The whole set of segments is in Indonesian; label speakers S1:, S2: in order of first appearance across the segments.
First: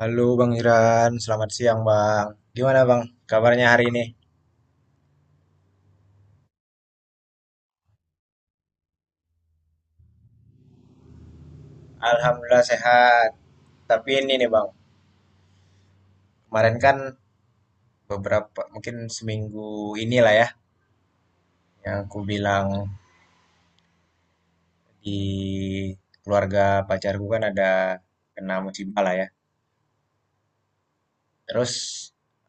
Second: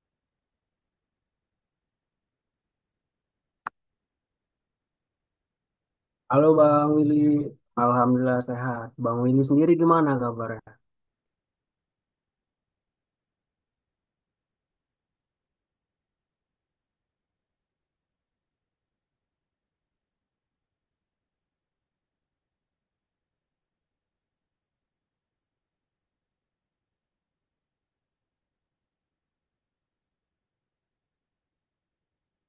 S1: Halo Bang Iran, selamat siang Bang. Gimana Bang kabarnya hari ini?
S2: Halo Bang Willy, Alhamdulillah sehat. Bang Willy sendiri gimana kabarnya?
S1: Alhamdulillah sehat. Tapi ini nih Bang, kemarin kan beberapa, mungkin seminggu inilah ya, yang aku bilang di keluarga pacarku kan ada kena musibah lah ya. Terus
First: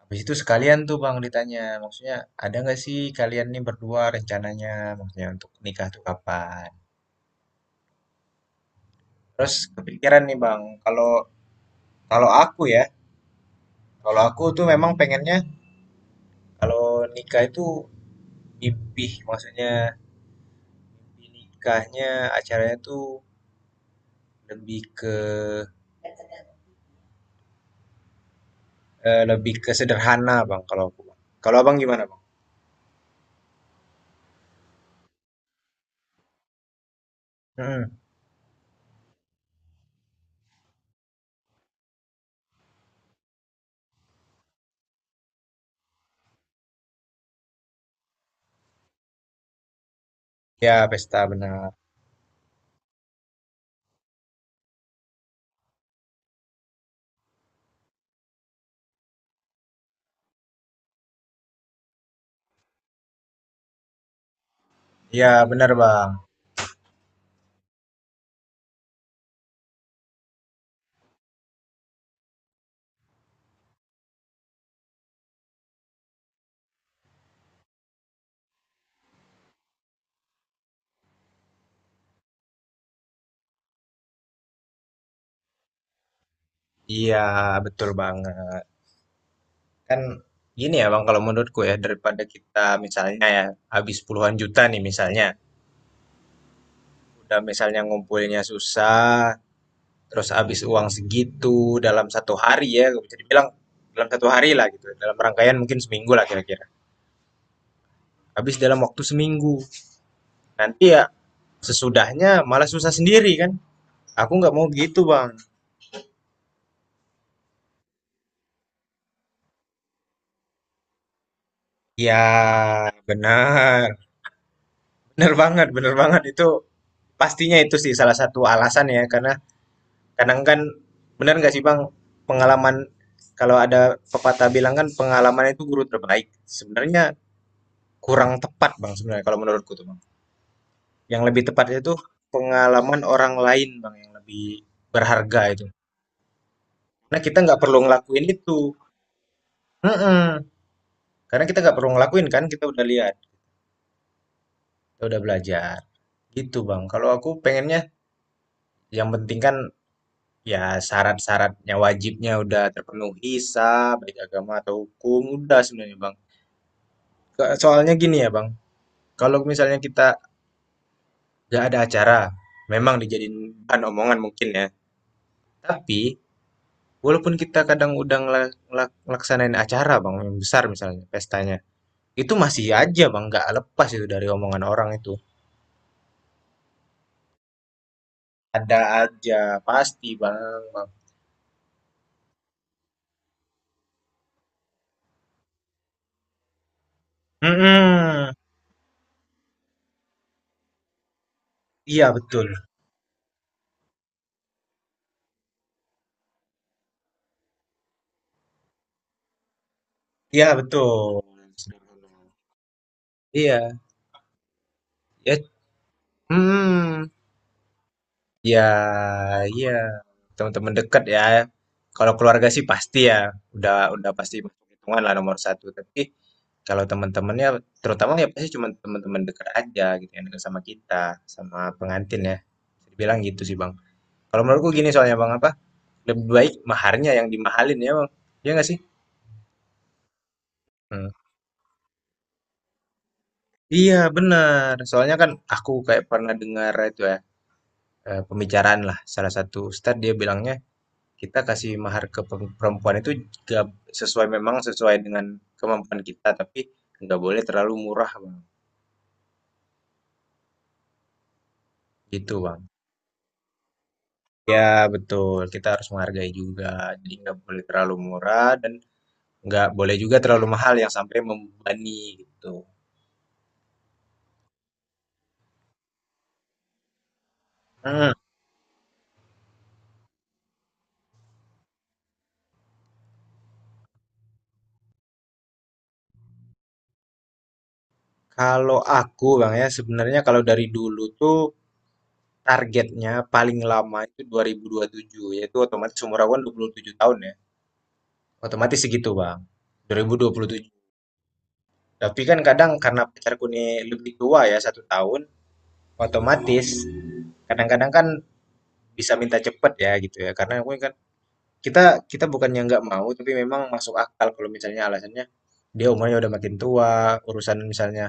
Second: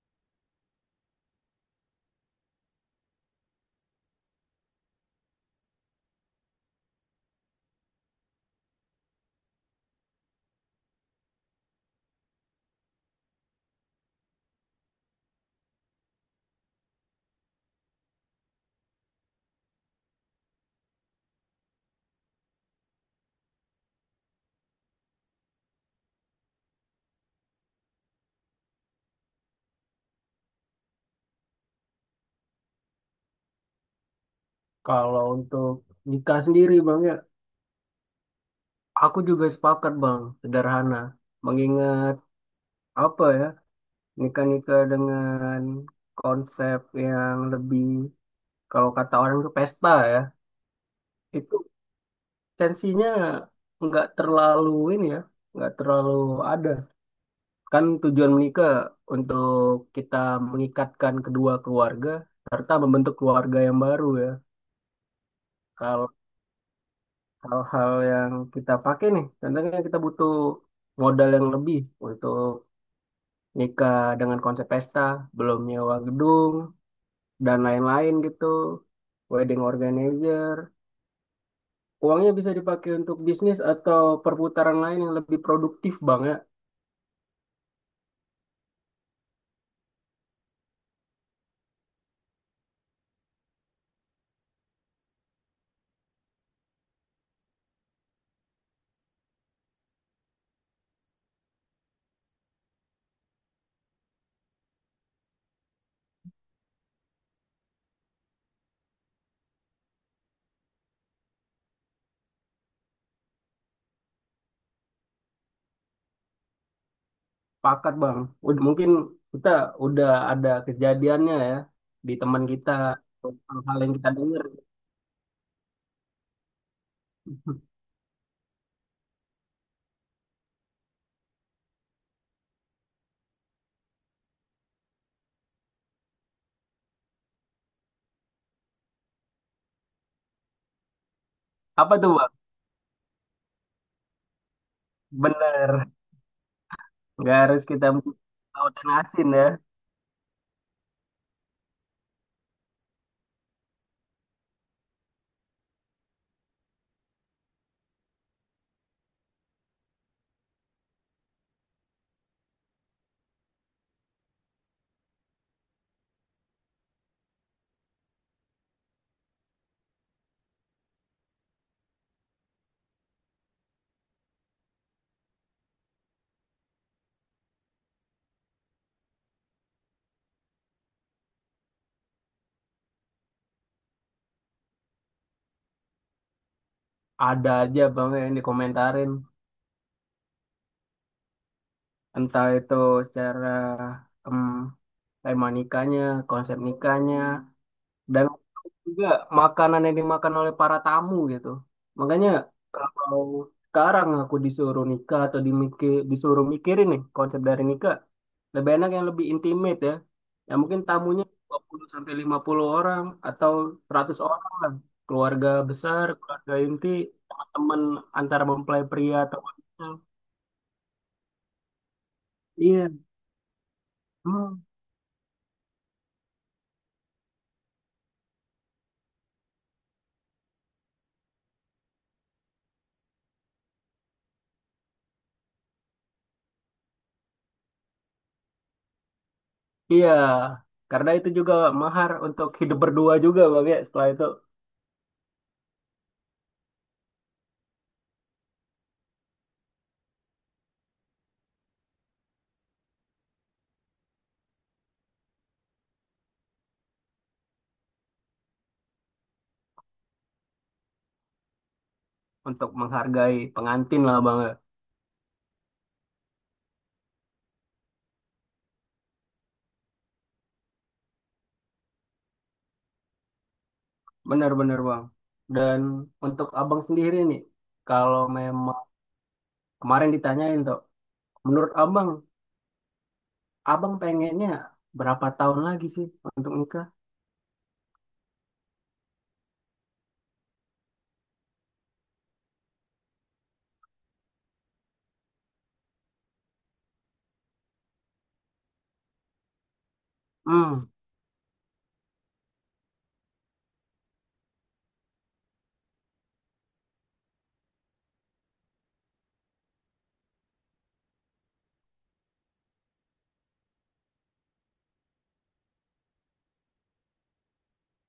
S1: habis itu sekalian tuh Bang ditanya, maksudnya ada nggak sih kalian nih berdua rencananya, maksudnya untuk nikah tuh kapan? Terus kepikiran nih Bang, kalau kalau aku ya, kalau aku tuh memang pengennya kalau nikah itu mimpi, maksudnya mimpi nikahnya acaranya tuh lebih ke lebih ke sederhana, Bang, kalau aku. Bang. Kalau Abang gimana, Bang?
S2: Kalau untuk nikah sendiri Bang ya,
S1: Mm.
S2: aku juga sepakat Bang, sederhana. Mengingat apa ya, nikah-nikah dengan konsep yang lebih, kalau kata orang itu pesta ya,
S1: Ya, pesta
S2: itu
S1: benar.
S2: tensinya nggak terlalu ini ya, nggak terlalu ada. Kan tujuan menikah untuk kita mengikatkan kedua keluarga, serta membentuk keluarga yang baru ya.
S1: Ya benar,
S2: Kalau
S1: Bang.
S2: hal-hal yang kita pakai nih, contohnya kita butuh modal yang lebih untuk nikah dengan konsep pesta, belum nyewa gedung, dan lain-lain gitu, wedding organizer. Uangnya bisa dipakai untuk bisnis atau perputaran lain yang lebih produktif bang ya,
S1: Iya, betul banget. Kan gini ya, Bang, kalau menurutku ya daripada kita misalnya ya habis puluhan juta nih misalnya, udah misalnya ngumpulinnya susah, terus habis uang segitu dalam satu hari ya, bisa dibilang dalam satu hari lah gitu, dalam rangkaian mungkin seminggu lah kira-kira, habis dalam waktu seminggu. Nanti ya sesudahnya malah susah sendiri kan. Aku nggak mau gitu, Bang.
S2: pakat bang. Mungkin kita udah ada kejadiannya ya di teman kita,
S1: Ya,
S2: hal-hal
S1: benar.
S2: yang kita dengar.
S1: Benar banget itu pastinya itu sih salah satu alasan ya karena kadang kan benar nggak sih, Bang, pengalaman kalau ada pepatah bilang kan pengalaman itu guru terbaik. Sebenarnya kurang tepat, Bang, sebenarnya kalau menurutku tuh, Bang. Yang lebih tepatnya
S2: Apa
S1: itu
S2: tuh bang?
S1: pengalaman orang lain, Bang, yang lebih berharga itu.
S2: Bener,
S1: Karena kita
S2: nggak
S1: nggak
S2: harus
S1: perlu
S2: kita
S1: ngelakuin itu.
S2: tahu dan asin ya.
S1: Mm-mm. Karena kita nggak perlu ngelakuin kan, kita udah lihat, kita udah belajar. Gitu Bang. Kalau aku pengennya yang penting kan ya syarat-syaratnya wajibnya udah terpenuhi sah, baik agama atau hukum, udah sebenarnya Bang. Soalnya gini ya Bang, kalau misalnya kita nggak ada acara, memang dijadiin bahan omongan mungkin ya. Tapi walaupun kita kadang udah ngelaksanain acara Bang, yang besar misalnya pestanya, itu masih aja Bang, nggak lepas itu dari omongan orang itu.
S2: Ada aja bang yang
S1: Ada
S2: dikomentarin,
S1: aja, pasti Bang. Bang.
S2: entah itu secara em, tema nikahnya, konsep nikahnya, dan
S1: Mhm,
S2: juga makanan yang dimakan oleh para tamu gitu.
S1: iya
S2: Makanya
S1: betul.
S2: kalau sekarang aku disuruh nikah atau dimikir, disuruh mikirin nih konsep dari nikah, lebih enak yang lebih intimate ya.
S1: Iya
S2: Ya mungkin
S1: betul.
S2: tamunya 20 sampai 50 orang atau
S1: Iya,
S2: 100 orang lah.
S1: ya.
S2: Keluarga besar, keluarga inti,
S1: Hmm,
S2: teman-teman antara
S1: ya,
S2: mempelai pria atau
S1: iya.
S2: wanita.
S1: Teman-teman dekat ya. Kalau keluarga sih
S2: Iya.
S1: pasti ya, udah pasti masuk
S2: Hmm,
S1: hitungan lah nomor satu. Tapi kalau teman-temannya, terutama ya pasti cuma teman-teman dekat aja gitu yang dekat sama kita, sama pengantin ya. Bisa dibilang gitu sih bang. Kalau menurutku gini soalnya bang apa? Lebih baik maharnya yang dimahalin ya bang. Iya nggak sih?
S2: iya, karena
S1: Hmm.
S2: itu juga mahar untuk hidup berdua juga bang ya.
S1: Iya
S2: Setelah itu
S1: benar, soalnya kan aku kayak pernah dengar itu ya pembicaraan lah salah satu ustadz dia bilangnya kita kasih mahar ke perempuan itu gak sesuai, memang sesuai dengan kemampuan kita, tapi nggak boleh terlalu murah bang, gitu bang.
S2: untuk menghargai pengantin lah bang, ya.
S1: Ya betul, kita harus menghargai juga, jadi nggak boleh terlalu murah dan nggak boleh juga terlalu mahal yang sampai membebani gitu.
S2: Benar-benar bang. Dan untuk abang sendiri nih,
S1: Hmm.
S2: kalau memang kemarin ditanyain tuh, menurut abang, abang pengennya berapa tahun lagi sih untuk nikah?
S1: Kalau aku bang ya sebenarnya kalau dari dulu tuh targetnya paling lama itu 2027, yaitu otomatis umur aku kan 27 tahun ya. Otomatis segitu, Bang. 2027.
S2: Hmm,
S1: Tapi kan kadang karena pacarku ini lebih tua ya, satu tahun, otomatis kadang-kadang kan bisa minta cepet ya gitu ya. Karena aku kan kita kita bukannya nggak mau, tapi memang masuk akal kalau misalnya alasannya dia umurnya udah makin tua, urusan misalnya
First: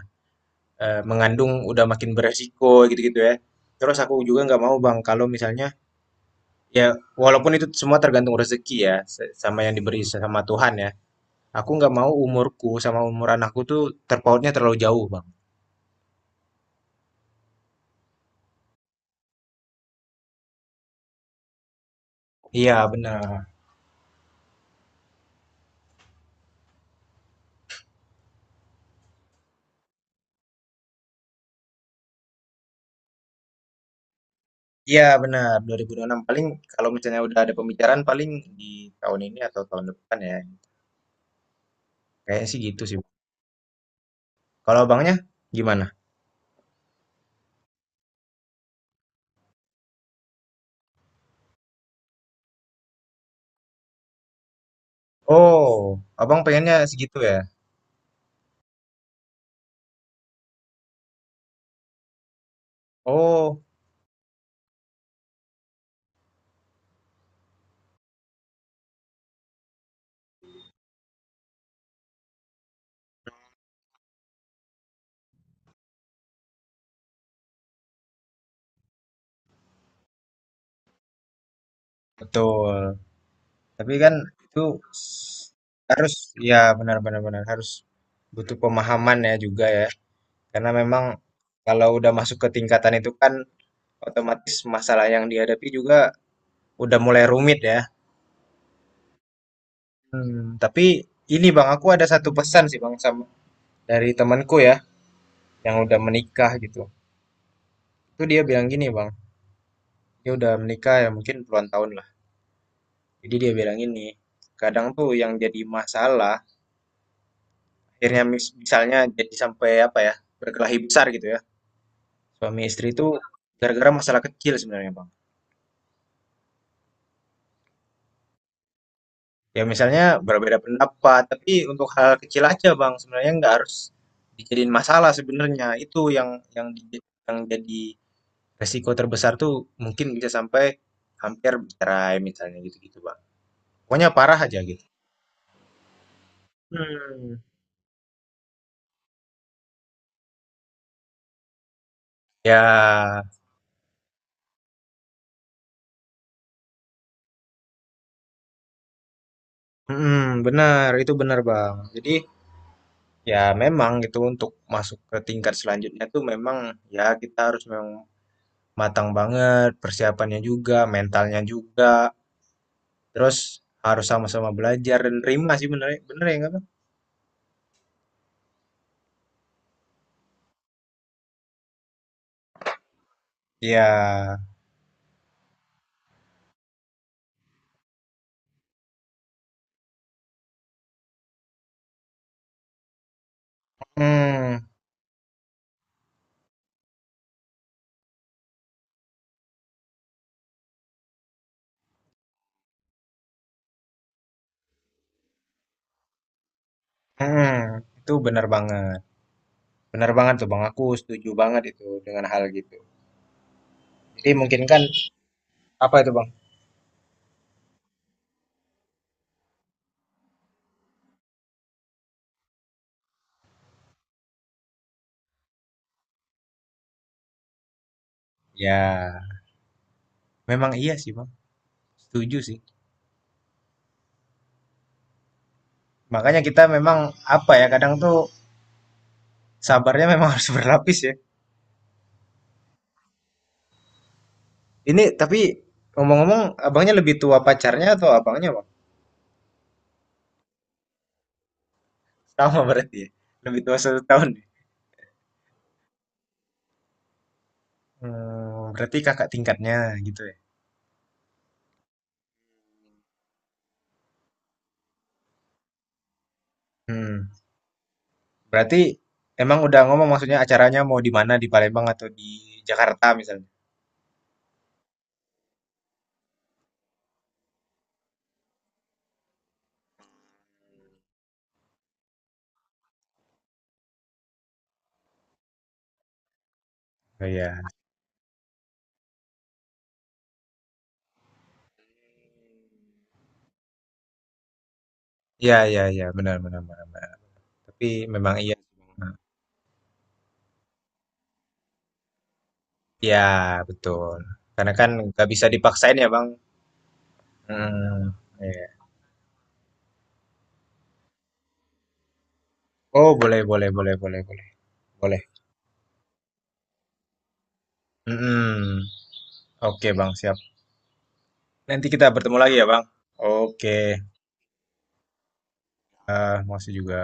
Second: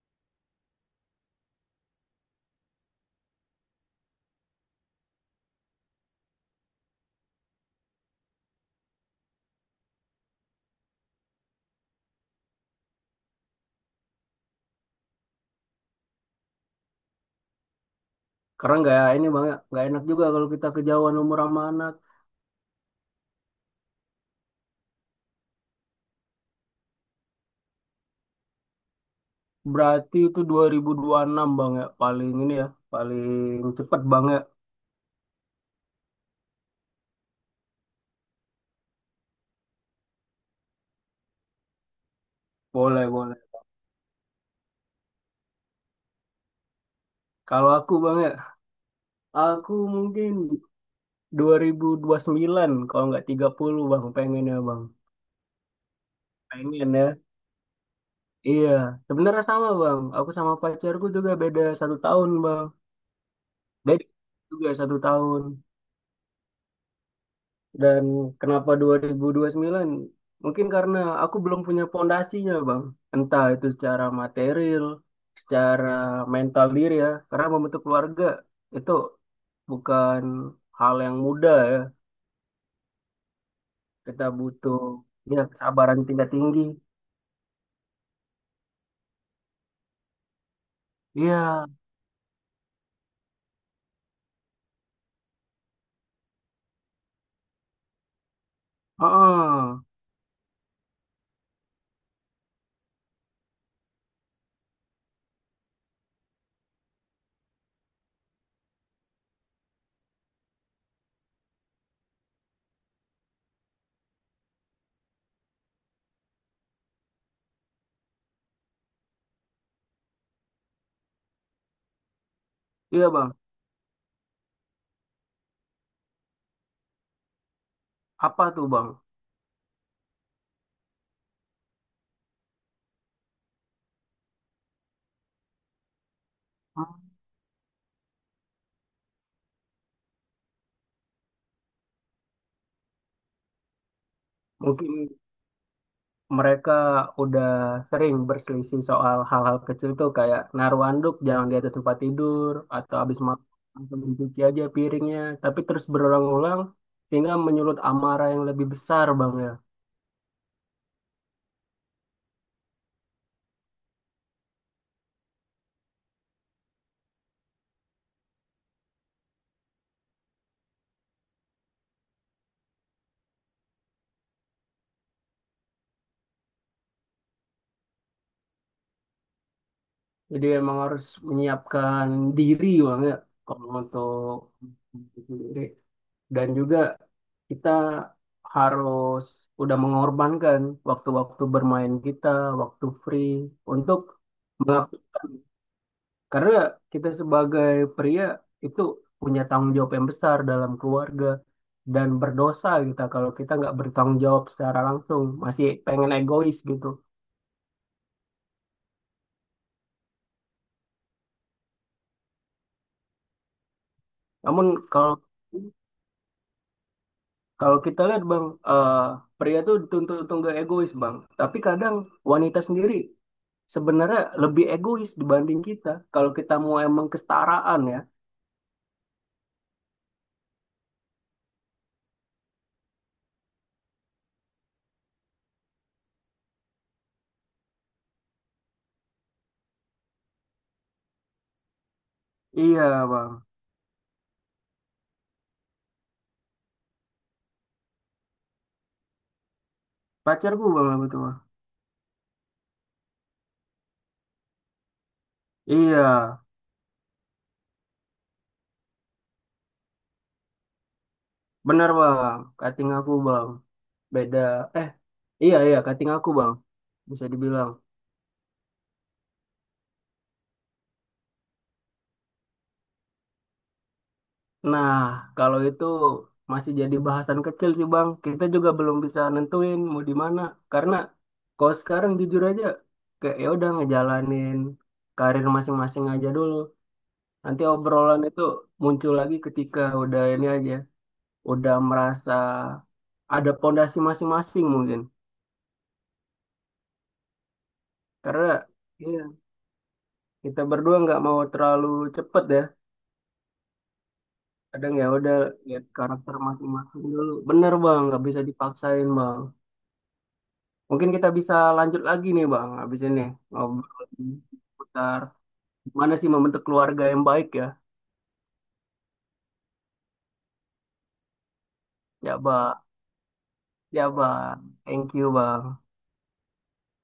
S1: mengandung udah makin beresiko gitu-gitu ya. Terus aku juga nggak mau, Bang, kalau misalnya, ya, walaupun itu semua tergantung rezeki ya, sama yang diberi sama Tuhan ya. Aku nggak mau umurku sama umur anakku tuh terpautnya terlalu jauh, Bang.
S2: karena nggak ini bang ya, nggak enak juga kalau kita kejauhan umur sama anak.
S1: Iya, benar.
S2: Berarti itu dua ribu enam bang ya, paling ini ya, paling cepet bang ya.
S1: Iya, benar. 2026 paling kalau misalnya udah ada pembicaraan paling di tahun ini atau tahun depan ya. Kayaknya sih gitu sih.
S2: Boleh, boleh.
S1: Kalau abangnya gimana?
S2: Kalau aku bang. Aku mungkin dua ribu sembilan, kalau nggak 30 bang pengennya bang.
S1: Oh, abang pengennya
S2: Pengen ya.
S1: segitu ya.
S2: Iya, sebenarnya sama bang. Aku sama pacarku juga beda satu tahun bang.
S1: Oh,
S2: Beda juga satu tahun. Dan kenapa dua ribu sembilan? Mungkin karena aku belum punya pondasinya bang. Entah itu secara material, secara mental diri ya. Karena membentuk keluarga itu bukan hal yang mudah ya.
S1: betul. Tapi kan
S2: Kita
S1: itu
S2: butuh ya
S1: s-
S2: kesabaran
S1: harus,
S2: tingkat
S1: ya
S2: tinggi.
S1: benar-benar benar benar, benar. Harus butuh pemahaman ya juga ya. Karena memang
S2: Iya,
S1: kalau udah masuk ke tingkatan itu kan otomatis masalah yang dihadapi juga udah mulai rumit ya.
S2: heeh.
S1: Hmm, tapi ini Bang, aku ada satu pesan sih Bang sama dari temanku ya yang udah menikah gitu. Itu dia bilang gini Bang, dia udah menikah ya mungkin puluhan tahun lah. Jadi dia bilang gini, kadang tuh yang jadi masalah akhirnya misalnya jadi sampai apa ya berkelahi besar gitu ya. Suami istri itu
S2: Iya bang.
S1: gara-gara masalah kecil sebenarnya Bang.
S2: Apa tuh bang?
S1: Ya misalnya berbeda pendapat, tapi untuk hal kecil aja Bang, sebenarnya nggak harus dijadiin masalah sebenarnya. Itu
S2: Hmm.
S1: yang jadi resiko terbesar tuh mungkin bisa sampai hampir cerai misalnya gitu-gitu Bang. Pokoknya parah aja gitu.
S2: Mungkin mereka
S1: Hmm.
S2: udah sering berselisih soal hal-hal kecil tuh kayak naruh anduk jangan di atas tempat tidur atau habis
S1: Ya,
S2: makan langsung dicuci aja piringnya. Tapi terus berulang-ulang sehingga menyulut amarah yang lebih besar bang ya.
S1: benar itu benar Bang. Jadi ya memang gitu untuk masuk ke tingkat selanjutnya tuh memang ya kita harus memang matang banget, persiapannya juga, mentalnya juga. Terus harus sama-sama belajar dan terima sih bener bener ya nggak Bang?
S2: Jadi emang harus menyiapkan diri bang ya kalau
S1: Iya.
S2: untuk dan juga kita harus udah mengorbankan waktu-waktu bermain kita, waktu free untuk
S1: Hmm,
S2: mengap- karena kita sebagai pria itu punya tanggung jawab yang besar dalam keluarga dan berdosa kita kalau kita nggak bertanggung jawab secara langsung, masih pengen egois gitu.
S1: hmm, itu bener banget. Bener banget tuh Bang, aku setuju banget itu dengan hal gitu. Jadi mungkin
S2: Namun
S1: kan
S2: kalau
S1: apa itu Bang?
S2: kalau kita lihat bang, eh, pria tuh dituntut untuk nggak egois bang, tapi kadang wanita sendiri sebenarnya lebih egois dibanding kita. Kalau kita mau emang kesetaraan ya.
S1: Ya, memang iya sih Bang, setuju sih. Makanya kita memang apa ya, kadang tuh sabarnya memang harus berlapis ya.
S2: Iya bang,
S1: Ini tapi ngomong-ngomong, abangnya lebih tua pacarnya atau abangnya Bang?
S2: pacarku bang apa itu bang.
S1: Sama berarti ya, lebih tua satu tahun, ya?
S2: Iya,
S1: Hmm, berarti kakak tingkatnya gitu ya.
S2: benar bang, kating aku bang. Beda, eh iya iya kating aku bang, bisa
S1: Hmm.
S2: dibilang.
S1: Berarti emang udah ngomong maksudnya acaranya mau di mana, di Palembang atau di Jakarta misalnya?
S2: Nah, kalau itu masih jadi bahasan kecil sih bang. Kita juga belum bisa nentuin mau di mana. Karena kalau sekarang jujur aja, kayak ya udah ngejalanin karir masing-masing aja dulu.
S1: Oh iya.
S2: Nanti obrolan itu muncul lagi ketika udah ini aja. Udah merasa ada pondasi masing-masing mungkin.
S1: Iya, iya, iya, benar, benar, benar, benar. Tapi memang
S2: Karena
S1: iya.
S2: iya, kita berdua nggak mau terlalu cepet ya.
S1: Iya, betul. Karena kan
S2: Kadang ya
S1: nggak
S2: udah
S1: bisa
S2: lihat
S1: dipaksain ya, Bang.
S2: karakter masing-masing dulu. Bener bang,
S1: Hmm,
S2: nggak bisa
S1: iya.
S2: dipaksain bang. Mungkin kita bisa lanjut lagi nih bang, habis
S1: Oh,
S2: ini
S1: boleh, boleh, boleh,
S2: ngobrol
S1: boleh, boleh. Boleh.
S2: seputar gimana sih membentuk keluarga yang baik ya.
S1: Hmm, oke, Bang, siap. Nanti kita bertemu
S2: Ya
S1: lagi ya,
S2: bang,
S1: Bang. Oke,
S2: ya bang. Thank you bang.
S1: eh, makasih juga.